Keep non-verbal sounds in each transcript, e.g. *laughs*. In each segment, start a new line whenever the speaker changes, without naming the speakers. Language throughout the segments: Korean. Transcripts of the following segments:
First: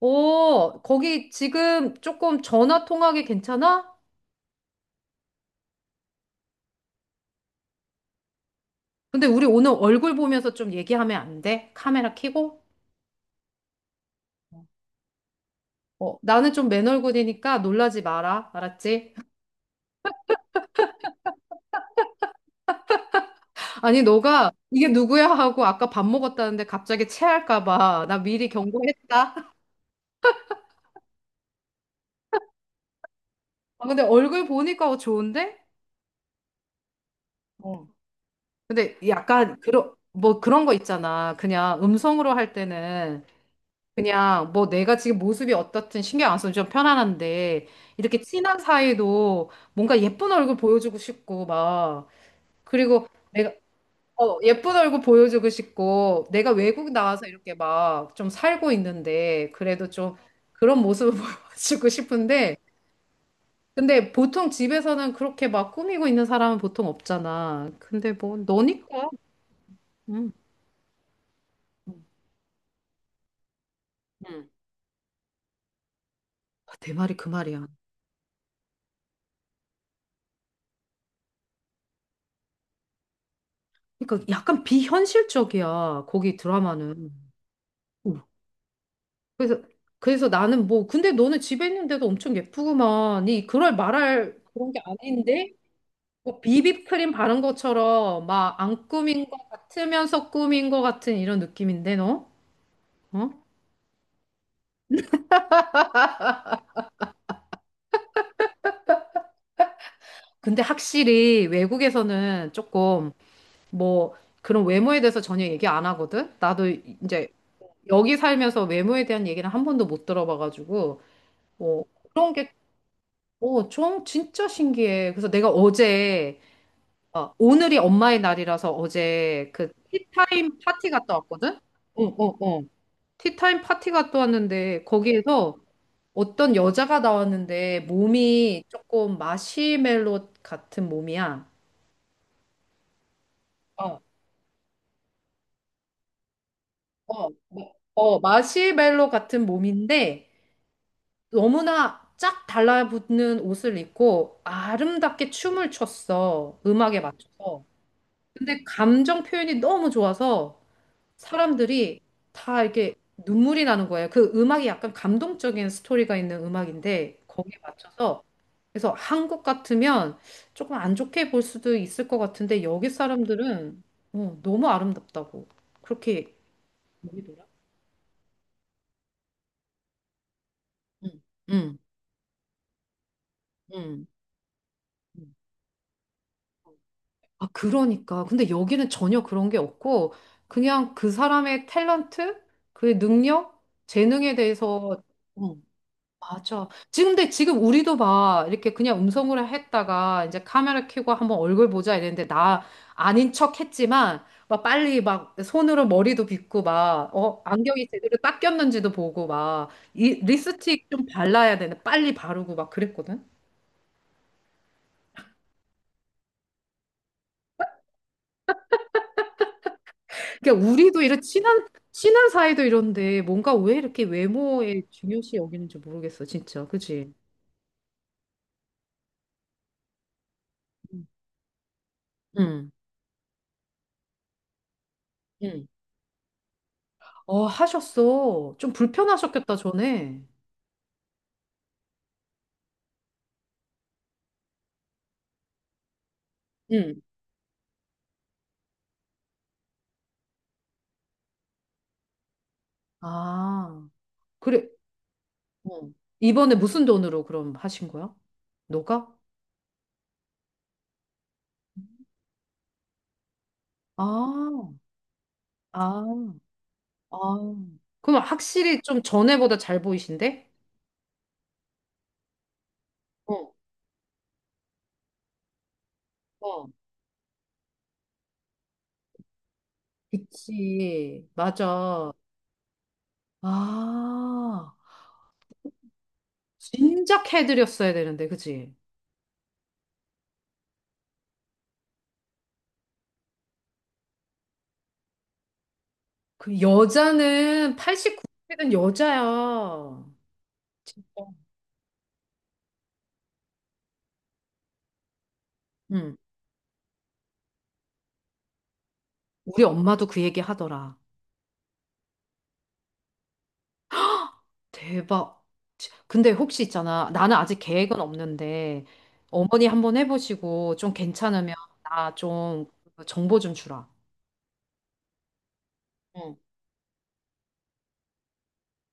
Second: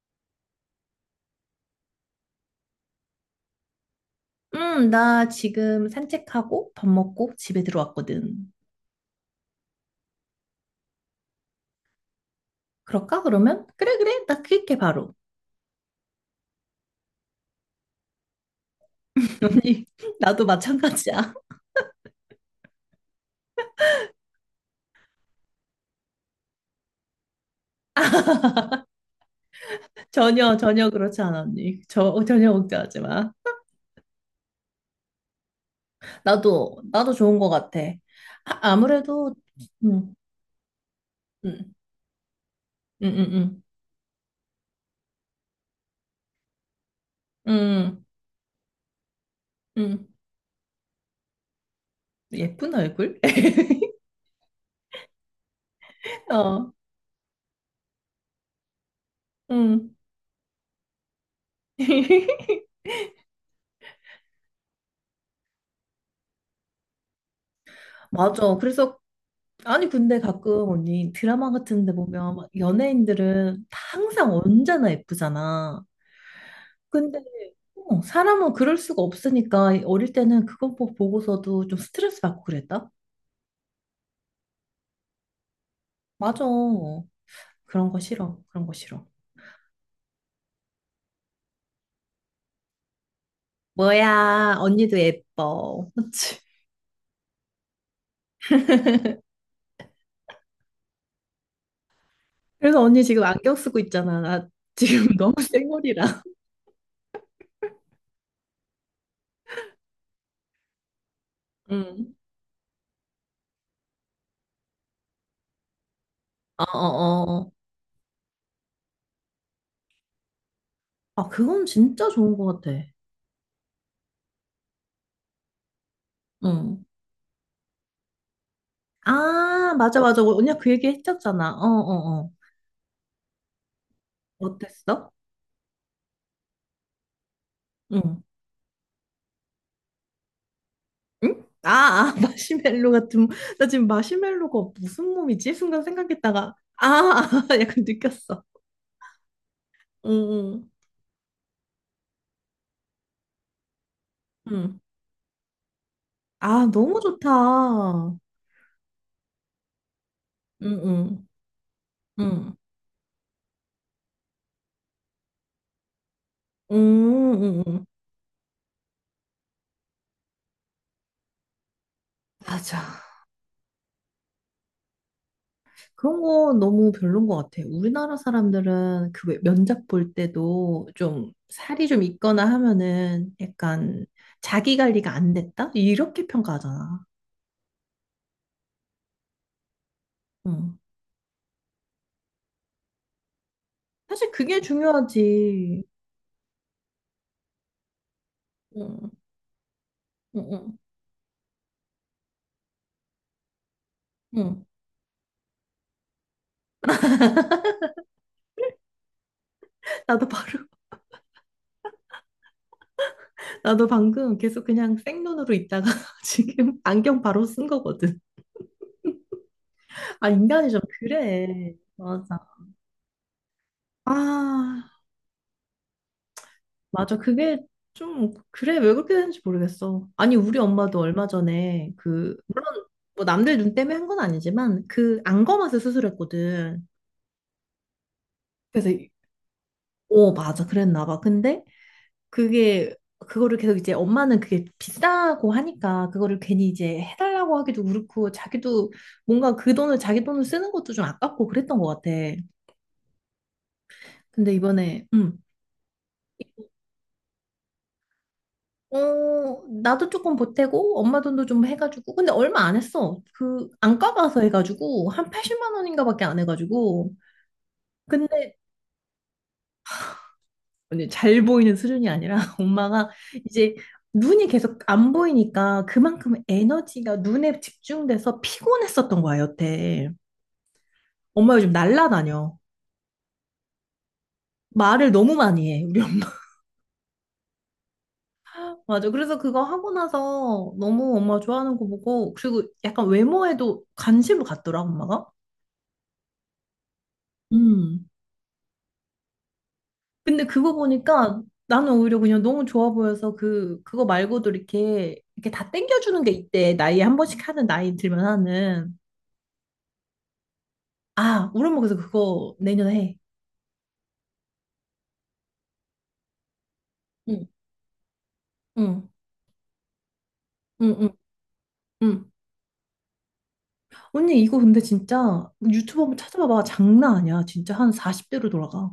어, 거기 지금 조금 전화 통화하기 괜찮아?
나 지금 산책하고 밥 먹고 집에 들어왔거든.
근데 우리 오늘 얼굴 보면서 좀 얘기하면 안 돼? 카메라 켜고?
그럴까, 그러면? 그래, 그래. 나 그렇게 바로.
어, 나는 좀 맨얼굴이니까 놀라지 마라. 알았지? *laughs*
*laughs* 언니, 나도 마찬가지야.
아니, 너가 이게 누구야 하고 아까 밥 먹었다는데 갑자기 체할까 봐. 나 미리 경고했다.
*laughs* 전혀 그렇지 않아, 언니. 전혀 걱정하지 마.
*laughs* 아, 근데 얼굴 보니까 어, 좋은데?
나도 좋은 것 같아.
어.
아,
근데
아무래도,
약간 그런
음,
뭐 그런 거 있잖아.
음,
그냥 음성으로 할
음,
때는
음,
그냥 뭐 내가 지금 모습이 어떻든 신경 안 써도 좀
음,
편안한데
음,
이렇게 친한 사이도 뭔가
음.
예쁜 얼굴 보여주고 싶고 막
예쁜
그리고
얼굴?
내가
*laughs*
어 예쁜 얼굴 보여주고 싶고 내가
어,
외국 나와서 이렇게 막 좀 살고 있는데 그래도
음.
좀 그런 모습을 *laughs* 보여주고
*laughs*
싶은데 근데 보통 집에서는 그렇게 막 꾸미고 있는 사람은 보통 없잖아. 근데 뭐
맞아. 그래서
너니까.
아니 근데
응.
가끔 언니 드라마 같은 데 보면 막 연예인들은 다 항상
응.
언제나 예쁘잖아.
내 말이
근데
그 말이야.
사람은 그럴 수가 없으니까 어릴 때는 그거 보고서도 좀 스트레스 받고 그랬다?
그러니까 약간 비현실적이야. 거기
맞아.
드라마는.
그런 거 싫어. 그런 거 싫어.
그래서 그래서 나는 뭐 근데 너는 집에 있는데도 엄청 예쁘구만. 이 그럴 말할
뭐야,
그런 게
언니도
아닌데
예뻐. 그치?
뭐 비비크림 바른 것처럼 막 안 꾸민 것 같으면서 꾸민 것 같은 이런 느낌인데 너?
그래서 언니 지금
어?
안경 쓰고 있잖아. 나 지금 *laughs* 너무 쌩얼이라.
근데 확실히
응.
외국에서는 조금 뭐 그런 외모에 대해서 전혀 얘기 안 하거든. 나도 이제
어어어.
여기 살면서 외모에 대한 얘기는 한 번도 못 들어봐가지고
아, 그건
뭐
진짜
그런
좋은 것
게
같아.
어, 좀 진짜 신기해. 그래서 내가 어제
응.
어, 오늘이 엄마의 날이라서 어제 그
아, 맞아, 맞아. 언니가
티타임
그 얘기
파티 갔다
했었잖아.
왔거든?
어,
어,
어, 어.
어, 어. 티타임 파티 갔다 왔는데
어땠어?
거기에서 어떤 여자가 나왔는데
응.
몸이 조금 마시멜로 같은
응?
몸이야.
아, 아, *laughs* 마시멜로 같은. 나 지금
어,
마시멜로가 무슨 몸이지? 순간 생각했다가. 아, 아,
어,
*laughs*
뭐,
약간
어,
느꼈어.
마시멜로 같은
응,
몸인데
응.
너무나 쫙 달라붙는 옷을 입고
응.
아름답게 춤을 췄어.
아, 너무
음악에
좋다.
맞춰서.
응,
근데 감정 표현이 너무 좋아서
응.
사람들이
응.
다 이렇게 눈물이 나는 거예요. 그 음악이 약간 감동적인 스토리가 있는
응,
음악인데 거기에
응, 응.
맞춰서 그래서 한국 같으면 조금 안 좋게 볼 수도 있을 것 같은데 여기
맞아.
사람들은 어, 너무 아름답다고
그런
그렇게
거 너무 별론 것
여기더라.
같아. 우리나라 사람들은 그 왜 면접 볼 때도
응,
좀
응,
살이 좀 있거나 하면은 약간
응.
자기 관리가
응.
안 됐다? 이렇게 평가하잖아.
아, 그러니까. 근데 여기는 전혀 그런 게 없고
응.
그냥 그 사람의 탤런트, 그의 능력,
사실
재능에
그게
대해서 어,
중요하지.
맞아. 지금 근데 지금 우리도 막 이렇게 그냥
응,
음성으로 했다가
응,
이제
응.
카메라 켜고 한번 얼굴 보자 이랬는데 나 아닌 척 했지만 막
응.
빨리 막 손으로 머리도 빗고 막 어, 안경이 제대로 딱 꼈는지도 보고 막 이
나도 바로,
립스틱 좀 발라야 되는데 빨리 바르고 막 그랬거든.
*laughs* 나도 방금 계속 그냥 생눈으로 있다가 *laughs* 지금 안경 바로 쓴 거거든. 아,
그러니까
인간이 좀
우리도 이런 친한
그래.
친한
맞아.
사이도 이런데 뭔가 왜 이렇게 외모에
아,
중요시 여기는지 모르겠어, 진짜. 그치?
맞아. 그게 좀, 그래, 왜 그렇게 되는지 모르겠어. 아니, 우리 엄마도 얼마 전에 그,
응.
물론 뭐 남들 눈 때문에 한 건 아니지만 그
응.
안검하수 수술했거든.
어, 하셨어. 좀
그래서
불편하셨겠다, 전에.
오, 맞아. 그랬나 봐. 근데 그거를 계속 이제 엄마는 그게 비싸고 하니까 그거를 괜히 이제
응.
해달라고 하기도 그렇고 자기도 뭔가 그 돈을 자기 돈을 쓰는 것도 좀 아깝고 그랬던 것 같아.
아,
근데
그래.
이번에,
어. 이번에 무슨 돈으로 그럼 하신 거야? 너가?
나도 조금 보태고 엄마 돈도 좀 해가지고 근데 얼마 안 했어 그 안과 가서
아,
해가지고 한 80만 원인가 밖에
아,
안 해가지고
아. 그럼
근데
확실히 좀 전에보다 잘 보이신데?
아니, 잘 보이는 수준이 아니라 *laughs* 엄마가
어,
이제 눈이 계속 안 보이니까 그만큼
어.
에너지가 눈에 집중돼서 피곤했었던 거야 여태
그치.
엄마 요즘
맞아.
날라다녀
아,
말을 너무 많이 해 우리 엄마
진작 해드렸어야 되는데, 그치?
*laughs* 맞아 그래서 그거 하고 나서 너무 엄마 좋아하는 거 보고 그리고 약간 외모에도 관심을 갖더라 엄마가
그 여자는
음
89세는 여자야.
근데 그거
진짜.
보니까 나는 오히려 그냥 너무 좋아 보여서 그거 말고도 이렇게, 이렇게 다
응.
땡겨주는 게 있대. 나이에 한 번씩 하는, 나이 들면 하는.
우리 엄마도 그 얘기 하더라.
아, 우리 엄마 그래서 그거 내년에 해.
대박. 근데 혹시 있잖아. 나는
응.
아직 계획은 없는데,
응,
어머니 한번 해보시고, 좀
응, 응,
괜찮으면 나
응.
좀 그 정보 좀 주라.
언니, 이거 근데 진짜 유튜브 한번
응.
찾아봐봐. 장난 아니야. 진짜 한 40대로 돌아가.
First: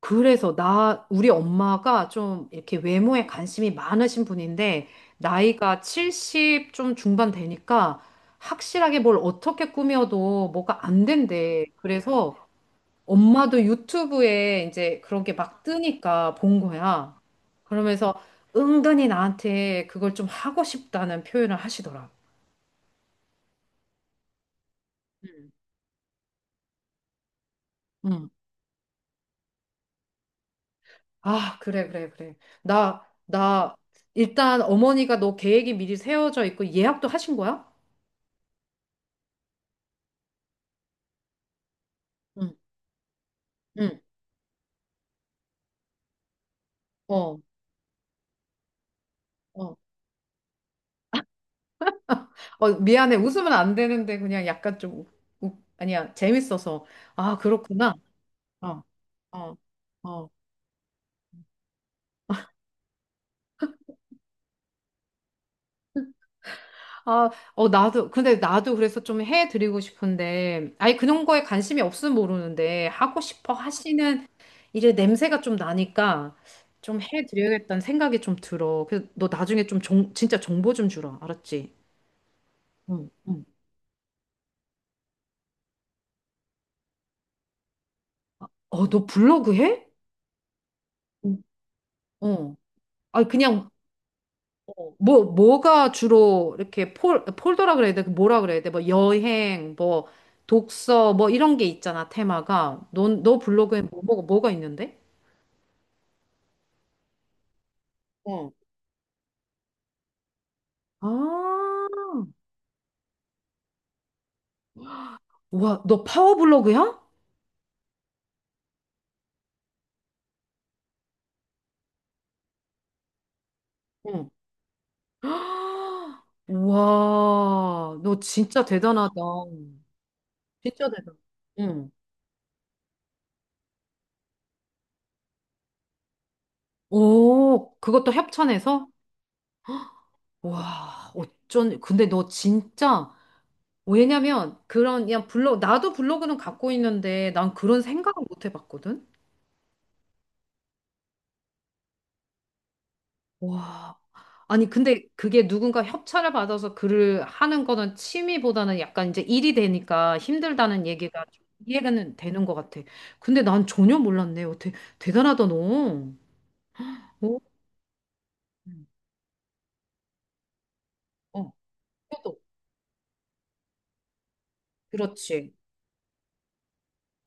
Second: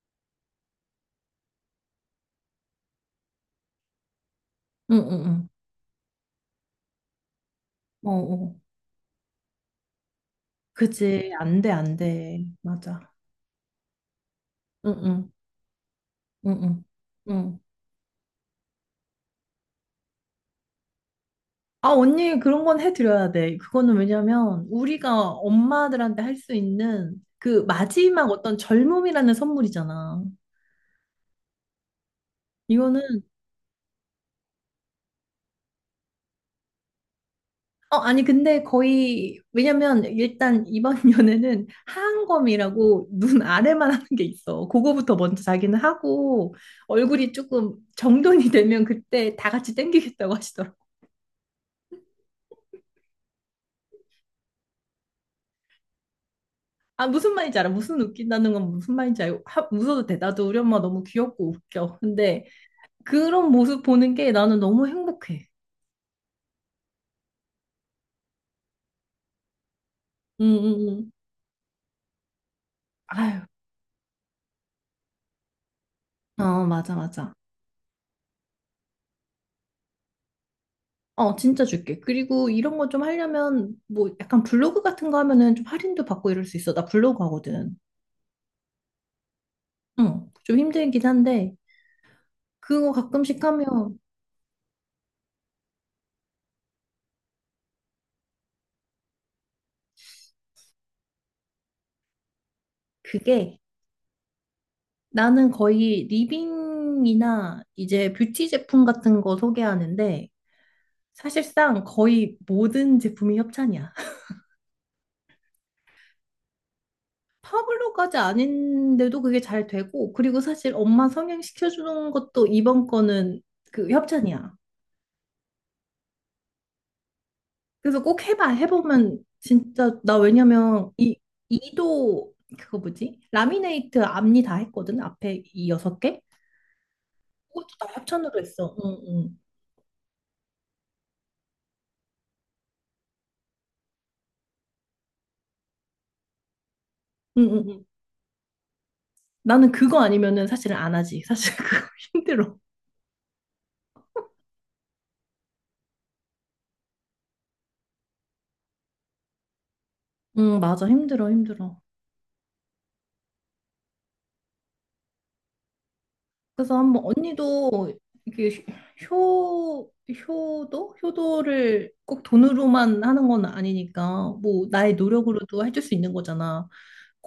그래서 나, 우리 엄마가 좀 이렇게 외모에 관심이 많으신 분인데,
응, 응, 응.
나이가 70 좀 중반 되니까,
어, 어.
확실하게 뭘 어떻게 꾸며도 뭐가 안
그치. 안
된대.
돼, 안
그래서
돼. 맞아.
엄마도 유튜브에
응,
이제 그런
응,
게 막 뜨니까
응,
본
응.
거야.
응.
그러면서 은근히 나한테 그걸 좀 하고 싶다는 표현을
아,
하시더라.
언니, 그런 건 해드려야 돼. 그거는 왜냐면, 우리가
음.
엄마들한테 할 수 있는 그
응.
마지막 어떤 젊음이라는 선물이잖아.
아, 그래, 그래, 그래. 나,
이거는,
나, 일단 어머니가 너 계획이 미리 세워져 있고 예약도 하신 거야?
아니, 근데 거의, 왜냐면, 일단 이번 *laughs* 연애는
응,
하안검이라고 눈 아래만
응.
하는 게 있어. 그거부터 먼저 자기는 하고, 얼굴이
어,
조금 정돈이 되면 그때 다 같이
어.
땡기겠다고 하시더라고.
어, 미안해. 웃으면 안 되는데 그냥 약간 좀, 아니야. 재밌어서.
아, 무슨
아,
말인지 알아.
그렇구나.
무슨 웃긴다는 건
어,
무슨 말인지 알고,
어,
하, 웃어도 돼.
어.
나도 우리 엄마 너무 귀엽고 웃겨. 근데, 그런 모습 보는 게 나는 너무 행복해.
아, 어, 나도, 근데 나도 그래서 좀 해드리고
응,
싶은데,
응,
아니,
응.
그런 거에 관심이 없으면 모르는데, 하고
아유,
싶어 하시는 일의 냄새가 좀 나니까,
어, 맞아,
좀
맞아.
해드려야겠다는 생각이 좀 들어. 그래서 너 나중에 좀 진짜 정보 좀 주라.
어, 진짜
알았지?
줄게. 그리고 이런 거 좀
응, 응.
하려면, 뭐, 약간 블로그 같은 거 하면은 좀 할인도 받고 이럴 수 있어. 나 블로그 하거든.
어, 너 블로그 해?
응, 좀 힘들긴
응,
한데,
어.
그거
아,
가끔씩
그냥,
하면,
어, 뭐, 뭐가 주로 이렇게 폴더라 그래야 돼? 그 뭐라 그래야 돼? 뭐, 여행, 뭐, 독서, 뭐, 이런 게 있잖아, 테마가. 넌, 너
그게
블로그에 뭐, 뭐가 뭐가 있는데?
나는 거의 리빙이나 이제 뷰티
어.
제품 같은 거 소개하는데,
아,
사실상 거의 모든 제품이 협찬이야.
와, 너 파워블로그야?
파블로까지 아닌데도 그게 잘 되고, 그리고 사실 엄마 성형시켜주는 것도 이번 거는 그
응.
협찬이야.
*gasps* 아, 와,
그래서
너
꼭 해봐.
진짜 대단하다.
해보면 진짜, 나
진짜
왜냐면
대단. 응.
이도 그거 뭐지? 라미네이트 앞니 다 했거든. 앞에 이 여섯 개? 그것도
오,
다
그것도
협찬으로 했어.
협찬해서?
응, 응.
와, 어쩐, 근데 너 진짜, 왜냐면, 그런, 그냥 블로그, 나도 블로그는 갖고 있는데,
응,
난
응, 응.
그런
응.
생각을 못 해봤거든?
나는 그거 아니면은 사실은 안 하지. 사실 그거 *laughs* 힘들어.
와. 아니, 근데 그게 누군가 협찬을 받아서 글을 하는 거는 취미보다는 약간 이제 일이 되니까
응, 맞아.
힘들다는 얘기가
힘들어,
좀
힘들어.
이해가 되는 것 같아. 근데 난 전혀 몰랐네. 어떻게 대단하다, 너.
그래서 한번
어?
언니도 이게 효도?
어,
효도를 꼭
그래도
돈으로만 하는 건 아니니까 뭐 나의
그렇지.
노력으로도 해줄 수 있는 거잖아.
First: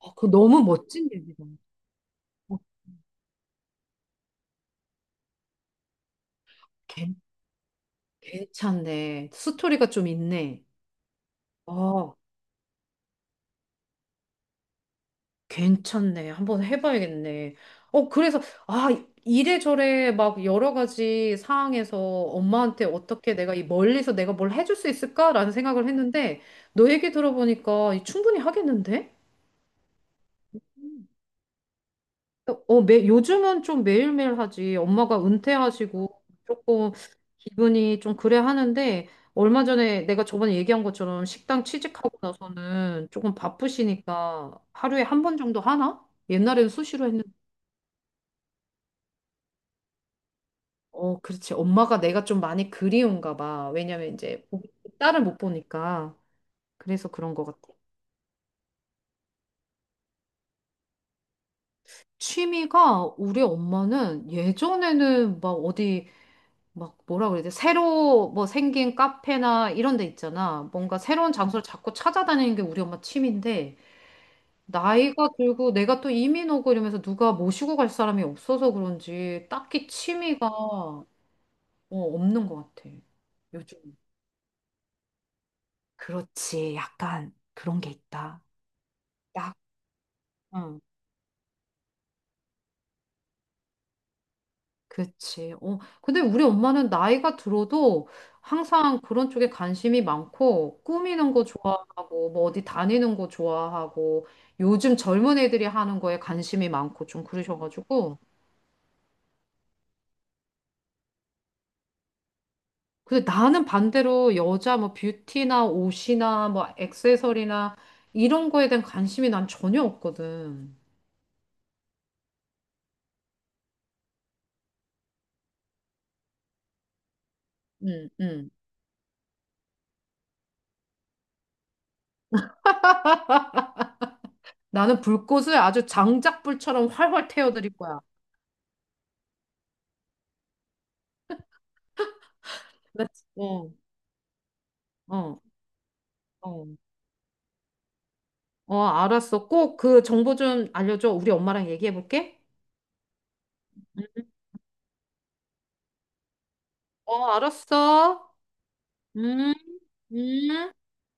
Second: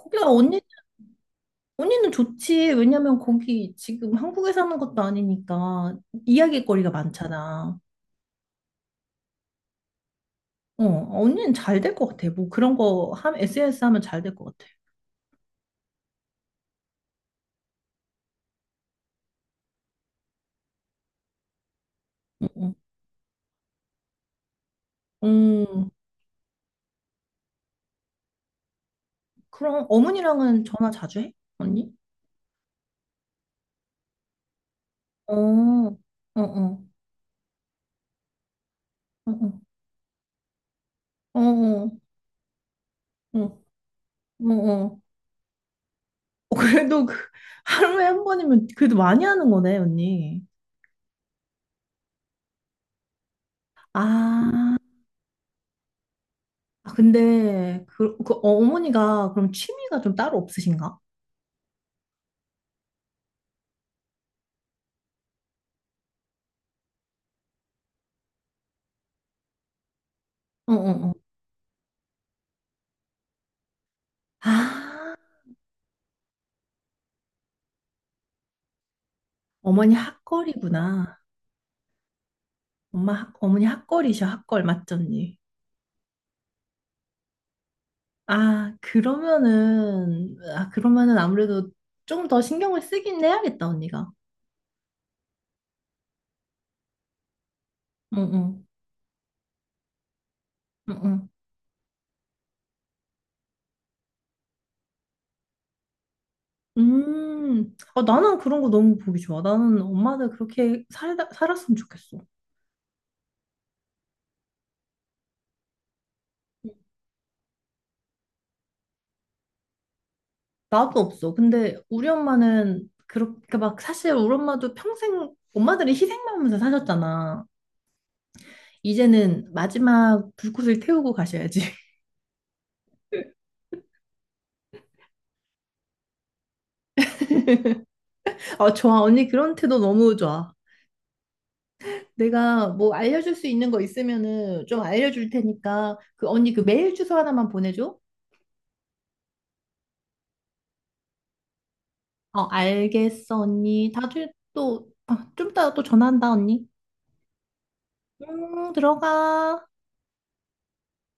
아, 그
언니,
너무 멋진 얘기다.
언니는
어,
좋지. 왜냐면 거기 지금 한국에 사는 것도 아니니까 이야기거리가
괜-
많잖아.
괜찮네. 스토리가 좀 있네.
어, 언니는 잘 될 것
아,
같아. 뭐 그런 거 SNS 하면 잘 될 것 같아.
괜찮네. 한번 해봐야겠네. 어, 그래서, 아, 이래저래 막 여러 가지 상황에서
응, 응.
엄마한테 어떻게 내가 이 멀리서 내가 뭘 해줄 수 있을까라는 생각을
음,
했는데, 너 얘기 들어보니까 이 충분히 하겠는데?
그럼 어머니랑은 전화
음.
자주 해? 언니?
어, 매, 요즘은 좀 매일매일 하지. 엄마가
어, 어,
은퇴하시고
어, 어,
조금 기분이 좀 그래 하는데,
어,
얼마 전에 내가 저번에 얘기한 것처럼
어.
식당
어.
취직하고 나서는 조금
어. 어,
바쁘시니까
어.
하루에 한 번 정도 하나?
어,
옛날에는
그래도
수시로
그,
했는데.
하루에 한 번이면 그래도 많이 하는 거네, 언니.
어, 그렇지. 엄마가 내가 좀 많이 그리운가 봐. 왜냐면 이제
아,
딸을 못 보니까.
아,
그래서 그런 것 같아.
근데 그 어머니가 그럼 취미가 좀 따로 없으신가?
취미가 우리 엄마는 예전에는 막 어디 막 뭐라 그래야 돼? 새로 뭐 생긴 카페나 이런 데 있잖아.
어,
뭔가
어, 어.
새로운 장소를 자꾸 찾아다니는 게 우리 엄마 취미인데
아,
나이가 들고 내가 또 이민 오고 이러면서 누가 모시고 갈 사람이 없어서 그런지 딱히
어머니
취미가 어,
핫걸이구나.
없는 것 같아.
어머니
요즘.
핫걸이셔, 핫걸, 맞죠, 언니?
그렇지. 약간 그런 게 있다.
아, 그러면은, 아,
응,
그러면은 아무래도 좀 더 신경을 쓰긴 해야겠다, 언니가.
그치. 어, 근데 우리 엄마는 나이가 들어도
응, 응,
항상 그런 쪽에 관심이 많고,
응, 응.
꾸미는 거 좋아하고, 뭐 어디 다니는 거 좋아하고, 요즘 젊은 애들이 하는 거에 관심이 많고 좀
아,
그러셔가지고.
나는 그런 거 너무 보기 좋아. 나는 엄마들 그렇게 살았으면 좋겠어.
근데 나는 반대로 여자 뭐 뷰티나 옷이나 뭐 액세서리나 이런 거에 대한 관심이 난 전혀 없거든.
나도 없어. 근데 우리 엄마는 그렇게 막 사실 우리 엄마도 평생 엄마들이 희생하면서 사셨잖아.
응, 응.
이제는 마지막 불꽃을 태우고 가셔야지. *laughs*
나는 불꽃을 아주 장작불처럼 활활 태워드릴 거야.
아, 좋아. 언니 그런 태도 너무 좋아. 내가 뭐
나-
알려줄 수
어,
있는 거 있으면은 좀 알려줄
어,
테니까 그 언니 그
어.
메일 주소 하나만 보내줘.
어, 알았어. 꼭 그 정보 좀 알려줘. 우리 엄마랑 얘기해 볼게.
어, 알겠어, 언니. 다들 또, 아, 좀 이따 또 전화한다, 언니.
어, 알았어.
응, 들어가.
음, 음.